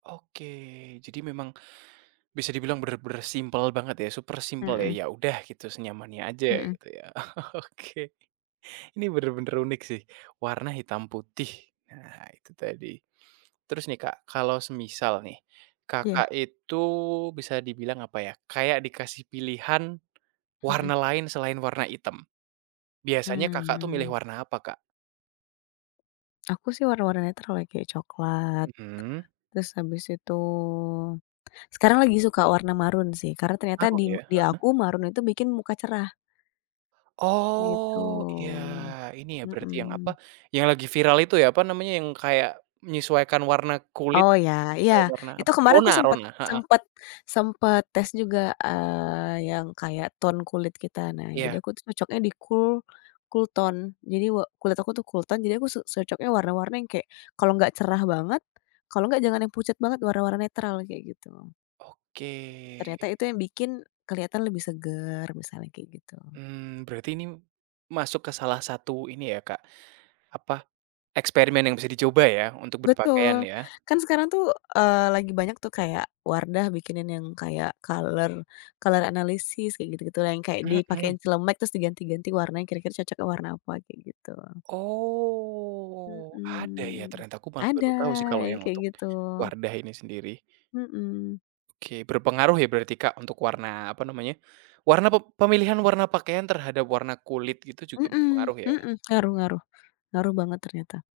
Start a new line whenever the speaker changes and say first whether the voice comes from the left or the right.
right: Oke, jadi memang, bisa dibilang bener-bener simpel banget ya super simpel ya,
left: Mhm.
right: ya udah gitu senyamannya aja
left: Mhm.
right: gitu ya. Oke, ini bener-bener unik sih, warna hitam putih. Nah itu tadi. Terus nih, Kak, kalau semisal nih Kakak
left: Iya.
right: itu bisa dibilang, apa ya, kayak dikasih pilihan
left: Mhm.
right: warna lain selain warna item, biasanya Kakak tuh milih
left: Mmm.
right: warna apa, Kak?
left: Aku sih warna-warna yang netral ya, kayak coklat,
right: Mhm.
left: terus habis itu sekarang lagi suka warna maroon sih karena ternyata
right: Oh
left: di
right: iya?
left: di
right: Heeh.
left: aku maroon itu bikin muka cerah.
right: Oh iya.
left: GItu,
right: Ini ya berarti yang apa,
left: mhm.
right: yang lagi viral itu ya, apa namanya, yang kayak menyesuaikan warna kulit
left: Oh ya, iya,
right: ke warna
left: itu
right: apa sih,
left: kemarin aku
right: rona
left: sempet
right: rona heeh.
left: sempet sempet tes juga, eee, yang kayak tone kulit kita. Nah jadi
right: Iya.
left: aku cocoknya di cool, cool tone. Jadi wa kulit aku tuh cool tone jadi aku su cocoknya warna-warna yang kayak, kalau enggak cerah banget kalau enggak jangan yang pucat banget warna-warna netral kayak gitu. Ternyata
right: Oke.
left: itu yang bikin keliatan lebih seger, misalnya kayak gitu.
right: Mmm, berarti ini masuk ke salah satu ini ya, Kak, apa, eksperimen yang bisa dicoba ya untuk berpakaian
left: Betul,
right: ya?
left: kan sekarang tuh, eee, lagi banyak tuh kayak Wardah bikinin yang kayak color, color analisis kayak gitu-gitu yang kayak
right: Mhm.
left: dipakein celemek terus diganti-ganti warnanya kira-kira cocoknya warna apa, kayak gitu.
right: Oh, ada ya
left: Mhm,
right: ternyata, aku malah
left: ada
right: baru tahu sih kalau
left: yang
right: yang
left: kayak
right: untuk
left: gitu.
right: Wardah ini sendiri.
left: Mhm.
right: Oke berpengaruh ya berarti, Kak, untuk warna apa namanya, warna pep pemilihan warna pakaian terhadap warna kulit itu juga
left: Mhm
right: berpengaruh ya?
left: mhm. Ngaruh ngaruh, ngaruh banget ternyata.